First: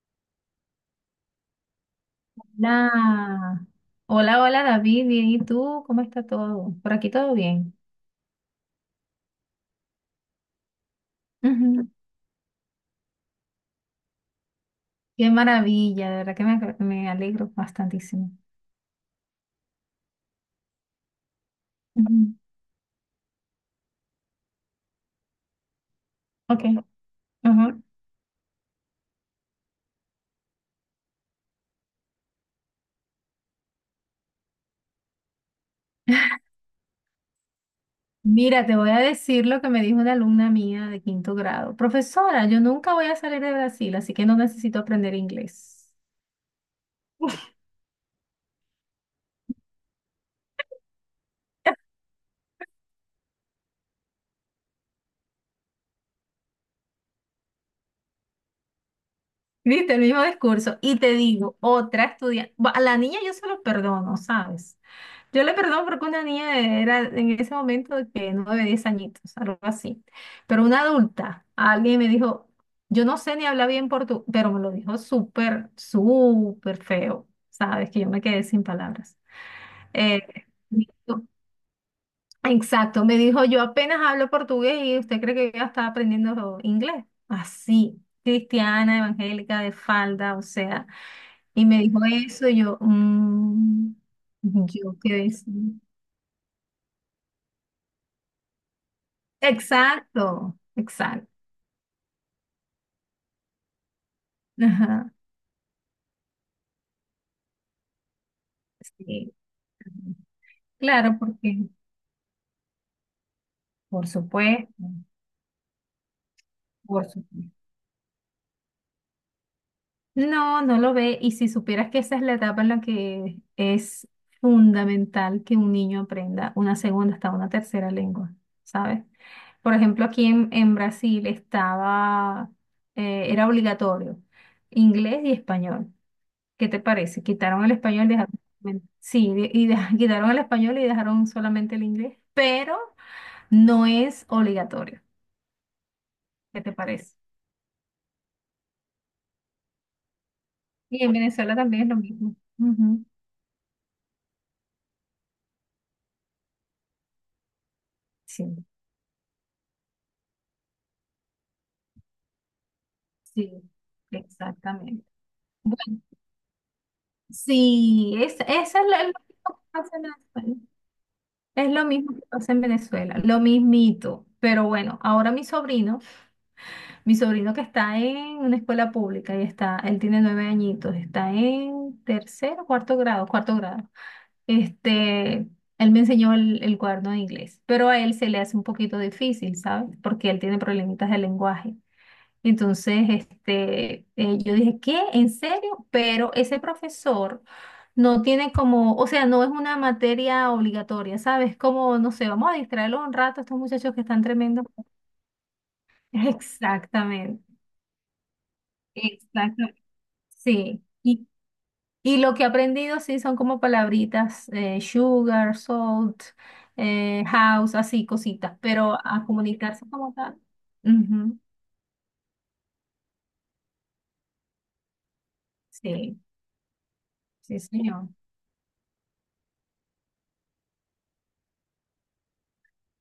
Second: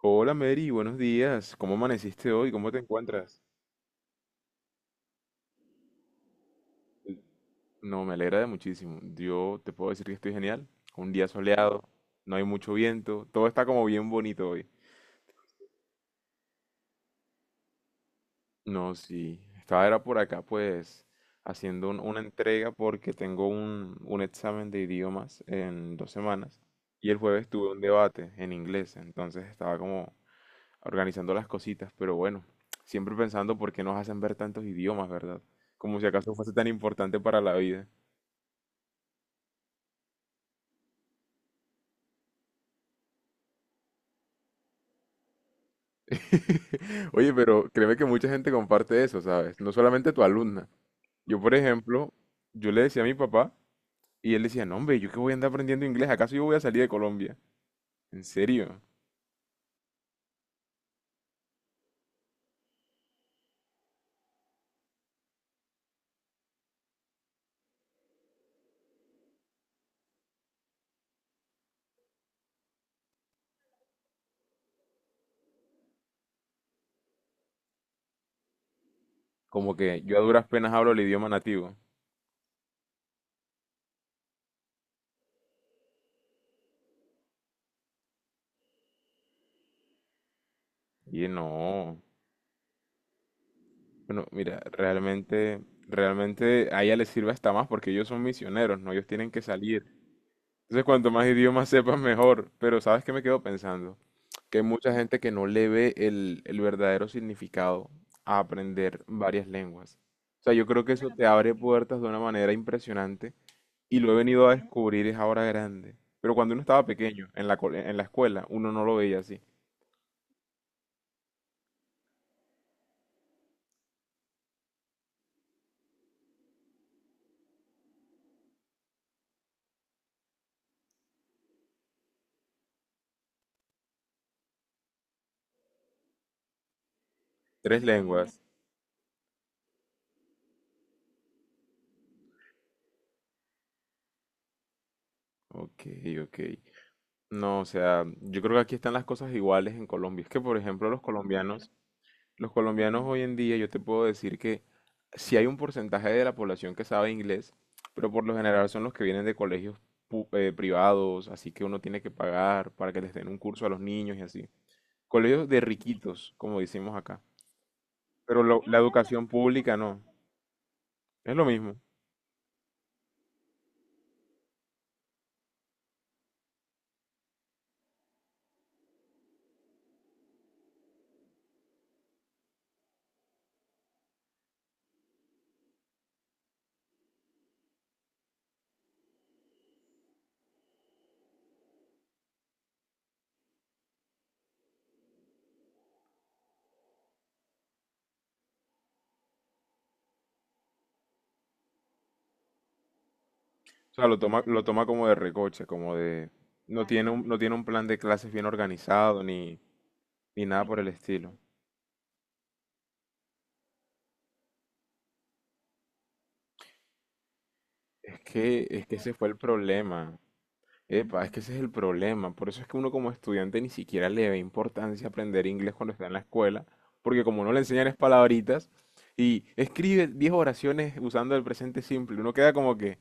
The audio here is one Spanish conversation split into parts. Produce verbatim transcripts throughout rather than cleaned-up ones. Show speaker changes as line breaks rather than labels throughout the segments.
Hola Mary, buenos días. ¿Cómo amaneciste hoy? ¿Cómo te encuentras?
Hola, hola, hola David, bien, ¿y tú? ¿Cómo está todo? Por aquí todo bien.
No, me alegra de muchísimo. Yo te puedo decir que estoy genial. Un día soleado,
Ujú.
no hay mucho viento, todo está como bien bonito hoy.
Qué maravilla, de verdad que me, me alegro bastantísimo.
No, sí. Estaba era por acá pues haciendo un- una
Ujú.
entrega porque tengo un, un examen de idiomas en dos semanas,
Ok,
y el jueves tuve
ajá.
un debate en inglés, entonces estaba como organizando las cositas, pero bueno, siempre pensando por qué nos hacen ver tantos idiomas, ¿verdad? Como si acaso fuese tan importante para la vida.
Mira, te voy a decir lo que me dijo una alumna mía de quinto grado. Profesora, yo nunca voy a salir de Brasil, así que no necesito aprender inglés.
Oye, pero créeme que mucha gente comparte eso, ¿sabes? No solamente tu alumna. Yo, por ejemplo, yo le decía a mi papá, y él decía, no, hombre, ¿yo qué voy a andar aprendiendo inglés? ¿Acaso yo voy a salir de Colombia? ¿En serio?
Viste, el mismo discurso. Y te digo, otra estudiante, a la niña yo se lo perdono, ¿sabes? Yo le perdono porque una niña era en ese momento de que nueve, diez añitos, algo así. Pero una adulta, alguien me dijo, yo no sé ni hablar bien portugués, pero me lo dijo súper, súper feo, ¿sabes? Que yo me quedé sin palabras.
Como que yo a
Eh,
duras penas hablo el idioma nativo.
exacto, me dijo, yo apenas hablo portugués y usted cree que yo ya estaba aprendiendo inglés. Así, cristiana, evangélica, de falda, o sea.
Y él,
Y me dijo
no.
eso y yo, "Mm,
Bueno, mira,
yo quedé
realmente,
así".
realmente a ella les sirve hasta más porque ellos son misioneros, ¿no? Ellos tienen que salir.
Exacto,
Entonces, cuanto más
exacto.
idiomas sepas, mejor. Pero ¿sabes qué me quedo pensando? Que hay mucha
Ajá,
gente que no le ve el, el verdadero significado a aprender
sí.
varias lenguas. O sea, yo creo que eso
Claro,
te abre
porque,
puertas de una manera impresionante, y
por
lo he venido a
supuesto,
descubrir es ahora grande. Pero cuando uno estaba
por
pequeño, en
supuesto.
la, co- en la escuela, uno no lo veía así.
No, no lo ve. Y si supieras que esa es la etapa en la que es fundamental que un niño aprenda una segunda hasta una tercera lengua, ¿sabes? Por ejemplo, aquí en, en Brasil estaba, eh, era obligatorio inglés y español. ¿Qué te parece? Quitaron el
Tres
español y
lenguas.
dejaron, sí, de- y de- quitaron el español y dejaron solamente el inglés, pero No es obligatorio.
Ok, ok.
¿Qué te parece?
No, o sea, yo creo que aquí están las cosas iguales en Colombia. Es que, por ejemplo, los
Y en Venezuela
colombianos
también es lo mismo.
los colombianos
Ujú.
hoy en día, yo te puedo decir que si hay un porcentaje de la población que sabe inglés, pero por lo
Sí.
general son los que vienen de colegios pu- eh, privados, así que uno tiene que pagar para que les den un
Sí,
curso a los niños y así.
exactamente.
Colegios de
Bueno,
riquitos, como decimos acá.
sí, es,
Pero lo- la
eso es lo, es lo
educación
mismo que
pública
pasa
no,
en Venezuela.
es lo
Es
mismo.
lo mismo que pasa en Venezuela, lo mismito. Pero bueno, ahora mi sobrino, mi sobrino que está en una escuela pública y está, él tiene nueve añitos, está en tercer cuarto grado, cuarto grado. Este, él me enseñó el, el cuaderno de inglés, pero a él se le hace un poquito difícil, ¿sabes? Porque él tiene problemitas de lenguaje. Entonces, este, eh, yo dije, ¿qué? ¿En serio? Pero ese profesor no tiene como, o sea, no es una materia obligatoria, ¿sabes? Como, no sé, vamos a distraerlos un rato, estos
O
muchachos que
sea, lo
están
toma, lo
tremendos.
toma como de recoche, como de... No tiene un, no
Exactamente,
tiene un plan de clases bien organizado, ni,
exactamente.
ni nada por
Sí.
el
Y
estilo.
Y lo que he aprendido, sí, son como palabritas, eh, sugar, salt, eh, house, así,
Es
cositas,
que, es que
pero
ese
a
fue el
comunicarse como
problema.
tal.
Epa, es
Ujú,
que ese es el problema. Por eso es que uno como estudiante ni siquiera le ve importancia aprender inglés cuando está en
Sí,
la escuela, porque como no
sí,
le enseñan es
señor.
palabritas y escribe diez oraciones usando el presente simple, uno queda como que,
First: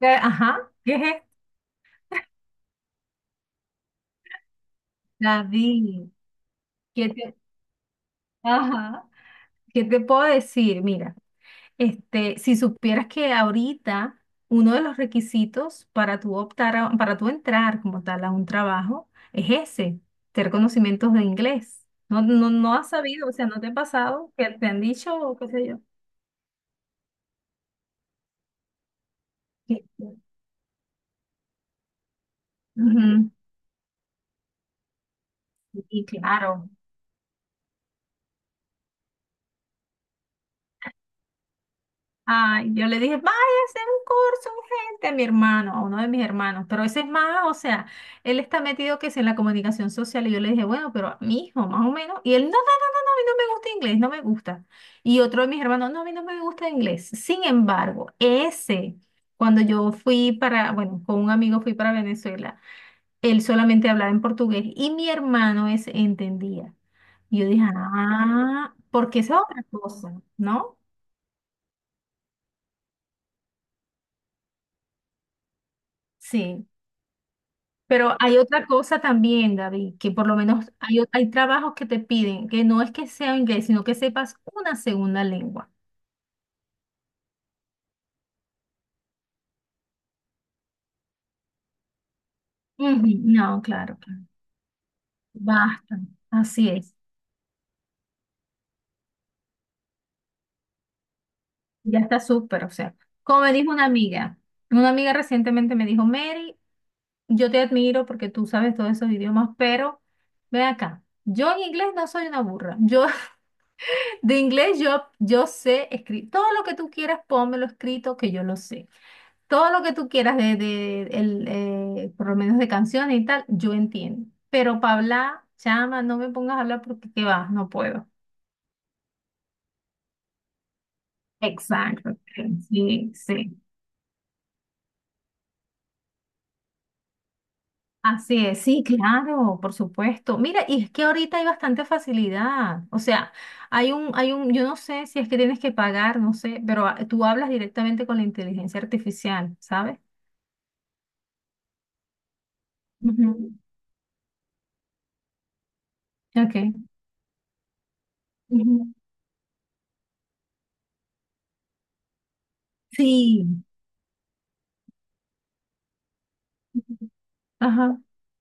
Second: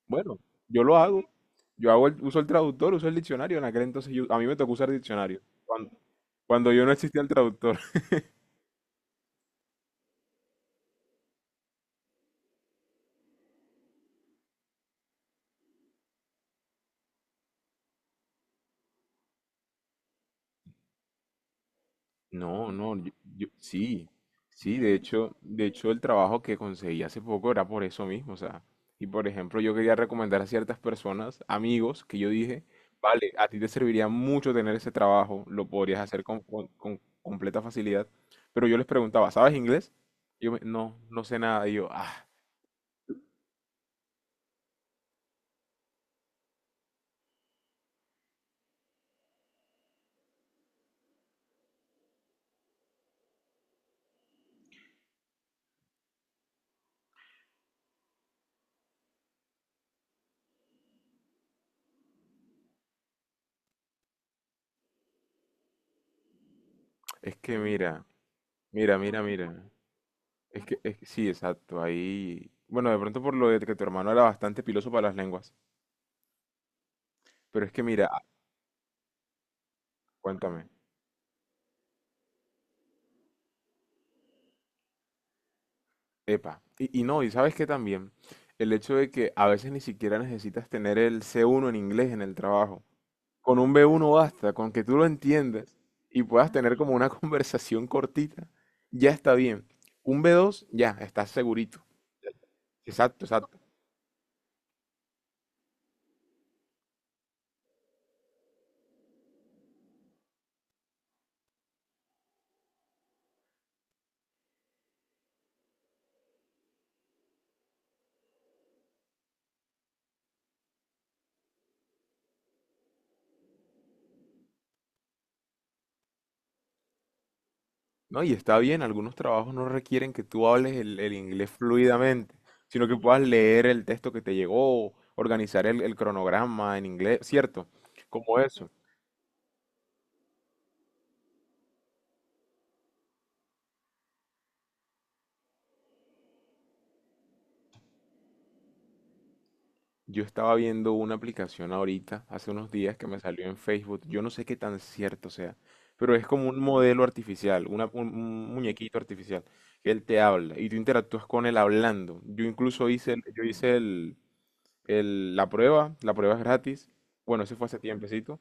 Eh,
bueno,
Ajá,
yo
¿qué
lo
es
hago,
esto?
yo hago el- uso el traductor, uso el diccionario. En aquel entonces yo- a mí me tocó usar diccionario, cuando,
David,
cuando yo no
¿qué
existía el
te,
traductor.
ajá, ¿qué te puedo decir? Mira. Este, si supieras que ahorita uno de los requisitos para tú optar a- para tú entrar como tal a un trabajo es ese, tener conocimientos de inglés. No, no,
No,
no has
no, yo-
sabido, o sea,
yo-
no te ha
sí,
pasado que te
sí,
han
de
dicho
hecho,
o qué
de
sé yo.
hecho el trabajo que conseguí hace poco era por eso mismo, o sea, y por ejemplo yo
Sí,
quería
sí.
recomendar a ciertas personas, amigos, que yo dije,
Ujú,
vale, a ti te serviría mucho tener ese trabajo, lo podrías
sí,
hacer con, con-
claro.
con completa facilidad, pero yo les preguntaba, ¿sabes inglés? Yo me- no, no sé nada, y yo, ah,
Ay, yo le dije, vaya a hacer un curso urgente a mi hermano, a uno de mis hermanos, pero ese es más, o sea, él está metido que es en la comunicación social y yo le dije, bueno, pero mi hijo, más o menos, y él no. mí no me gusta inglés, no me gusta. Y otro de mis hermanos, no, a mí no me gusta inglés. Sin embargo, ese, cuando yo fui para, bueno, con un amigo fui para Venezuela, él solamente hablaba en portugués y mi hermano ese entendía.
es
Y yo
que
dije,
mira,
ah,
mira,
porque
mira,
esa es
mira,
otra cosa,
es
¿no?
que, es que sí, exacto, ahí, bueno, de pronto por lo de que tu hermano era bastante piloso para las lenguas,
Sí.
pero es que mira,
Pero
ah,
hay otra cosa también, David, que por lo
cuéntame.
menos hay, o- hay trabajos que te piden que no es que sea inglés, sino que sepas una segunda lengua.
Epa, y, y no, y sabes que también el hecho de que a veces ni siquiera necesitas tener el C uno en inglés en el trabajo.
Ujú,
Con
No,
un
claro,
B uno
claro.
basta, con que tú lo entiendas
Basta.
y puedas
Así
tener como
es.
una conversación cortita, ya está bien. Un B dos, ya, estás segurito.
Ya está súper, o sea,
Exacto,
como me
exacto.
dijo una amiga, una amiga recientemente me dijo, Mary, yo te admiro porque tú sabes todos esos idiomas, pero ven acá, yo en inglés no soy una burra, yo de inglés yo, yo sé escribir, todo lo que tú quieras, pónmelo escrito que yo lo sé, todo lo que tú quieras de, de el, eh, por lo menos de canciones y tal, yo entiendo, pero para hablar, chama, no me pongas a hablar porque qué va, no puedo.
No, y está bien, algunos trabajos no requieren que tú hables el, el inglés
Exacto,
fluidamente, sino que
sí,
puedas
sí.
leer el texto que te llegó, organizar el, el cronograma en inglés, ¿cierto? Como
Así es,
eso.
sí, claro, por supuesto. Mira, y es que ahorita hay bastante facilidad. O sea, hay un, hay un, yo no sé si es que tienes que pagar, no sé, pero ah, tú hablas directamente con la inteligencia artificial, ¿sabes?
Yo estaba viendo una aplicación ahorita, hace unos días, que me salió
Ujú.
en Facebook. Yo no sé qué tan cierto sea, pero es como un
Ok.
modelo artificial, una- un, un
Ujú.
muñequito artificial, que él te habla y tú interactúas con él hablando. Yo incluso hice, el- yo
Sí.
hice el, el- la prueba. La prueba es gratis.
Ujú.
Bueno, eso fue hace
Ajá,
tiempecito.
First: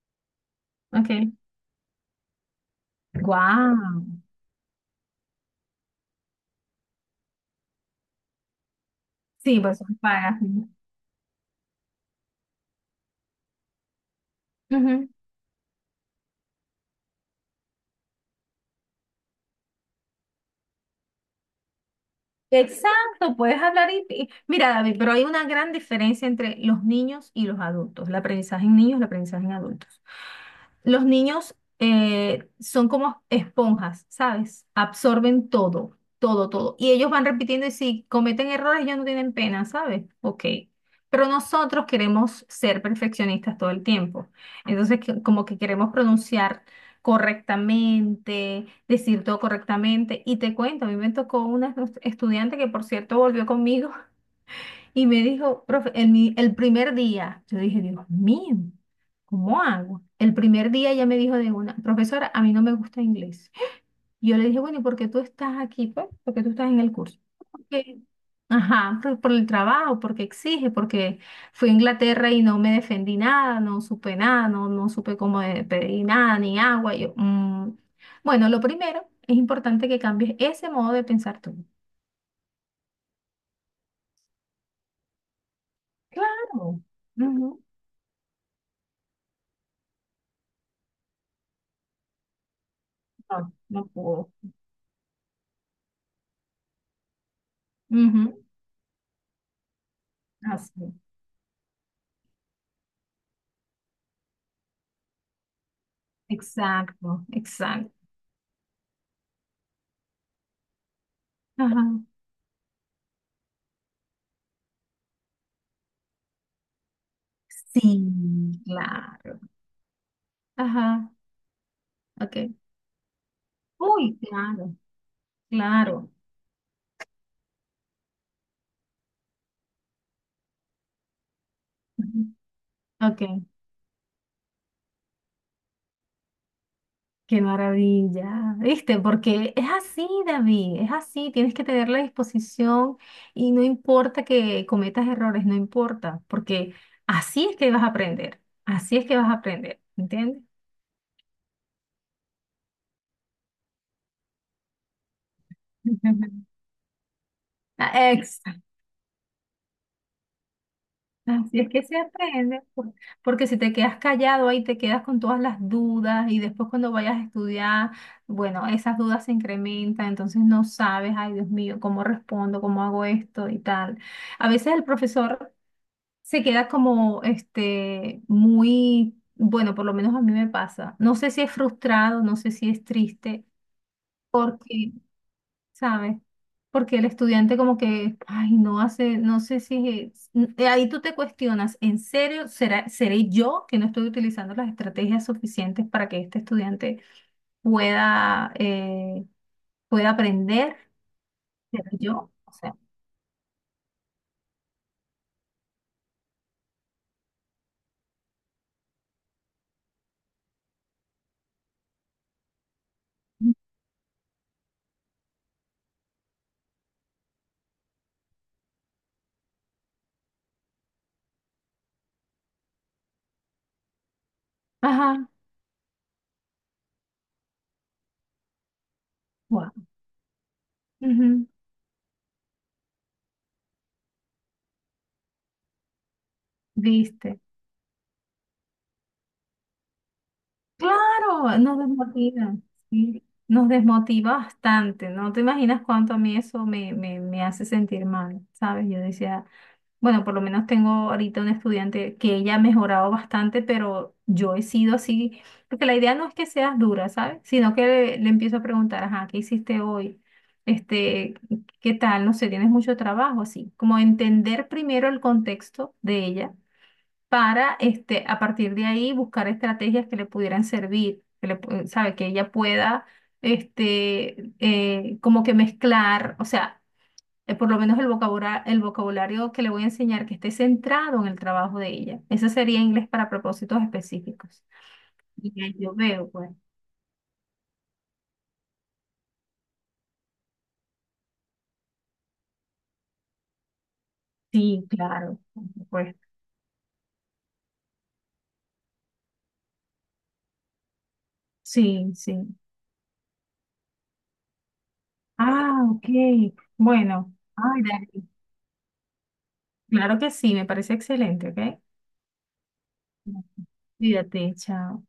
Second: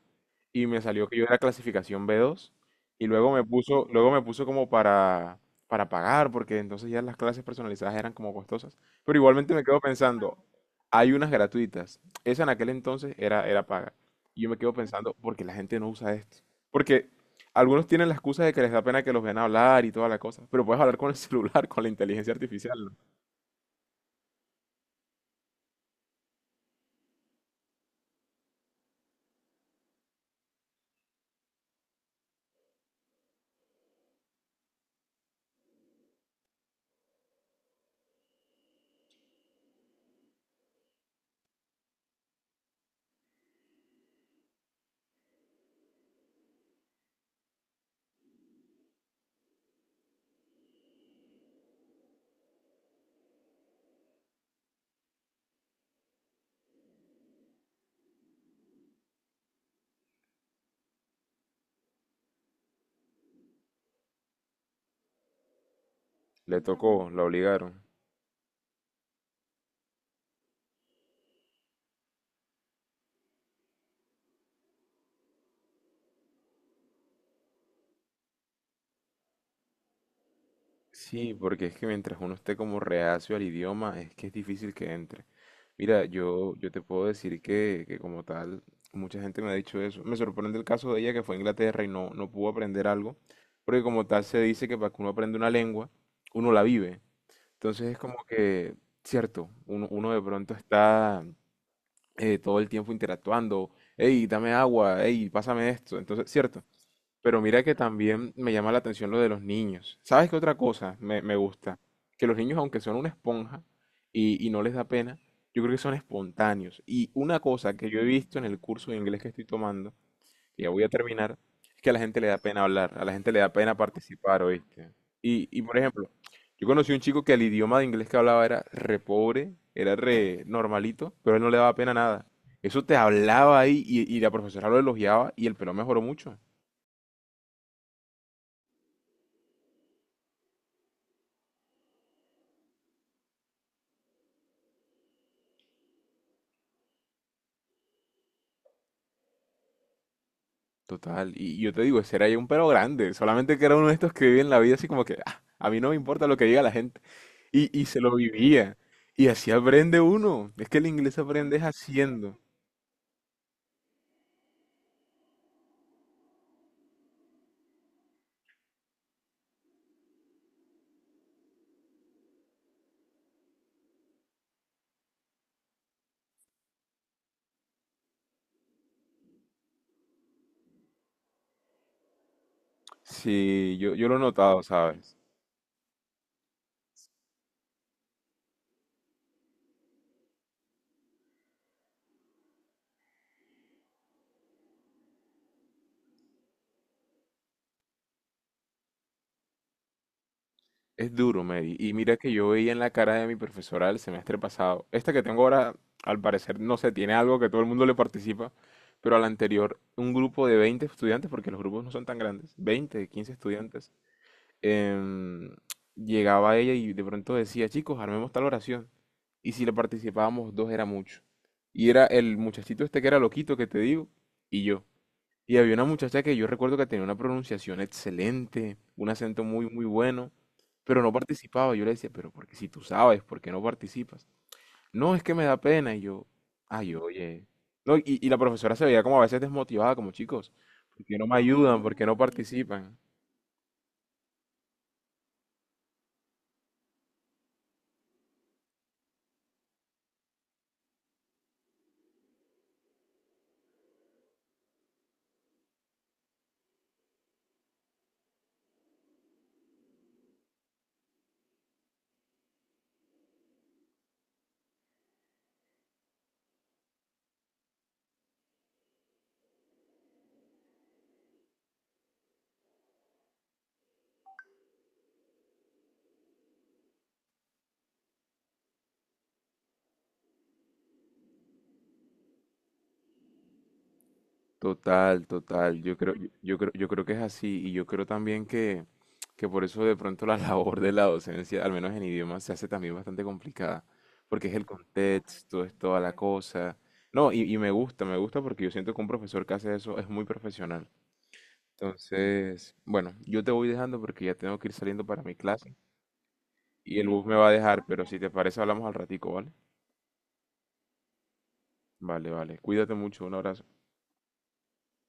Y me salió que yo
ok.
era clasificación B dos. Y luego me puso,
Wow.
luego me puso como para, para pagar, porque entonces ya las clases personalizadas eran como costosas. Pero igualmente
Sí,
me quedo
pues
pensando,
pagas, ¿no?
hay unas gratuitas. Esa en aquel entonces era, era paga. Y yo me quedo
Ujú.
pensando, ¿por qué la gente no usa esto? Porque algunos tienen la excusa de que les da pena que los vean hablar y toda la cosa. Pero puedes hablar con el celular, con la inteligencia artificial, ¿no?
Exacto, puedes hablar y, y- mira, David, pero hay una gran diferencia entre los niños y los adultos, el aprendizaje en niños, el aprendizaje en adultos. Los niños eh, son como esponjas, ¿sabes? Absorben todo, todo, todo. Y ellos van repitiendo y si cometen errores, ellos no tienen pena, ¿sabes? Ok. Pero nosotros queremos ser perfeccionistas todo el tiempo. Entonces, que- como que queremos pronunciar correctamente, decir todo correctamente. Y te cuento, a mí me tocó una estu- estudiante que por cierto volvió conmigo y me dijo, profe, el, mi- el primer día, yo dije, Dios mío, ¿cómo hago? El primer día ella me dijo de una, profesora, a mí no me gusta inglés. Y yo le dije, bueno, ¿y por qué tú estás aquí, pues? ¿Por qué tú
Le
estás en el
tocó,
curso?
la obligaron.
Porque, ajá, por, por el trabajo, porque exige, porque fui a Inglaterra y no me defendí nada, no supe nada, no, no supe cómo de- pedir nada, ni agua. Y yo, "Mm". Bueno, lo primero es importante que cambies ese modo de
Sí,
pensar tú.
porque es que mientras uno esté como reacio al idioma, es que es difícil que entre. Mira, yo, yo te
Claro.
puedo decir
Ujú.
que, que, como tal, mucha gente me ha dicho eso. Me sorprende el caso de ella que fue a Inglaterra y no, no pudo aprender algo,
No,
porque
no
como tal
puedo.
se dice que para que uno aprenda una lengua, uno la vive. Entonces es como
Ujú.
que, cierto, uno, uno de pronto
Así.
está eh, todo el tiempo interactuando, hey, dame agua, hey, pásame esto. Entonces, cierto,
Exacto,
pero mira que
exacto.
también me llama la atención lo de los niños. ¿Sabes qué otra cosa me, me gusta?
Ajá,
Que los niños, aunque son una esponja y, y no les da pena, yo creo que son espontáneos. Y una cosa que yo
Sí,
he visto en el curso de inglés que
claro.
estoy tomando, que ya voy a
ajá,
terminar, es que a la gente le da
ok.
pena hablar, a la gente le da pena
Uy,
participar,
Claro.
¿oíste? Y, y por ejemplo,
Claro.
yo conocí un chico que el idioma de inglés que hablaba era re pobre, era re normalito, pero a él no le daba pena nada.
Ujú.
Eso te
Ok,
hablaba ahí, y, y la profesora lo elogiaba, y el pelo mejoró mucho.
qué maravilla. ¿Viste? Porque es así, David, es así. Tienes que tener la disposición y no importa que cometas errores, no importa, porque así es que vas a aprender. Así es que vas a aprender, ¿entiendes?
Total, y yo te digo, ese era ya un pero grande, solamente que era uno de estos que viven la vida así como que, "Ah, a mí no me importa lo que diga la gente". Y, y se lo
Exacto.
vivía. Y así aprende uno. Es que el inglés
Así
aprendes
es que se
haciendo.
aprende, por- porque si te quedas callado ahí te quedas con todas las dudas y después cuando vayas a estudiar, bueno, esas dudas se incrementan, entonces no sabes, ay Dios mío, cómo respondo, cómo hago esto y tal. A veces el profesor se queda como, este, muy, bueno, por lo menos a mí me pasa. No sé si es frustrado, no sé si es triste.
Sí, yo, yo lo he notado,
Porque
¿sabes?
¿sabes? Porque el estudiante como que, ay, no hace, no sé si, es- eh, ahí tú te cuestionas, ¿en serio será, seré yo que no estoy utilizando las estrategias suficientes para que este estudiante pueda, eh, pueda aprender?
Es duro, Mary.
¿Seré
Y mira que
yo?
yo
O
veía
sea,
en la cara de mi profesora el semestre pasado. Esta que tengo ahora, al parecer, no sé, tiene algo que todo el mundo le participa. Pero al anterior, un grupo de veinte estudiantes, porque los grupos no son tan grandes, veinte, quince estudiantes, em, llegaba ella y de pronto decía, chicos, armemos tal oración. Y si le participábamos dos era mucho. Y era el muchachito este que era loquito que te digo, y yo.
ajá,
Y había una muchacha que yo recuerdo que tenía una pronunciación excelente, un acento muy,
wow,
muy bueno, pero no
ujú,
participaba. Yo le decía, pero porque si tú sabes, ¿por qué no participas? No, es que me da pena. Y yo, ay,
viste.
oye. No, y, y la profesora se veía como a veces desmotivada, como chicos, ¿por qué no me
Claro, nos
ayudan? ¿Por qué no
desmotiva,
participan?
sí, nos desmotiva bastante, no te imaginas cuánto a mí eso me, me, me hace sentir mal, ¿sabes? Yo decía... Bueno, por lo menos tengo ahorita una estudiante que ella ha mejorado bastante, pero yo he sido así, porque la idea no es que seas dura, ¿sabes? Sino que le, le empiezo a preguntar, ajá, ¿qué hiciste hoy? Este, ¿qué tal? No sé, tienes mucho trabajo, así. Como entender primero el contexto de ella para, este, a partir de ahí buscar estrategias que le pudieran servir, que le, pu- ¿sabe? Que ella pueda, este, eh, como que mezclar, o sea eh, por lo menos el vocabulario, el vocabulario que le voy a enseñar que esté centrado en el trabajo de ella. Ese sería inglés para propósitos específicos.
Total,
Y ahí
total.
yo
Yo creo, yo
veo, pues.
yo creo, yo creo que es así. Y yo creo también que, que, por eso de pronto la labor de la docencia, al menos en idiomas, se hace también bastante complicada. Porque es el
Sí, claro,
contexto,
por
es toda la
supuesto.
cosa. No, y, y me gusta, me gusta porque yo siento que un profesor que hace eso es muy profesional.
Sí, sí.
Entonces, bueno, yo te voy dejando porque ya tengo que ir saliendo para mi clase.
Ah, ok.
Y el bus
Bueno,
me va a
ay,
dejar, pero si
Dani,
te parece hablamos al ratico, ¿vale?
claro que sí, me parece excelente, ¿ok?
Vale, vale. Cuídate mucho, un abrazo.
Cuídate, chao.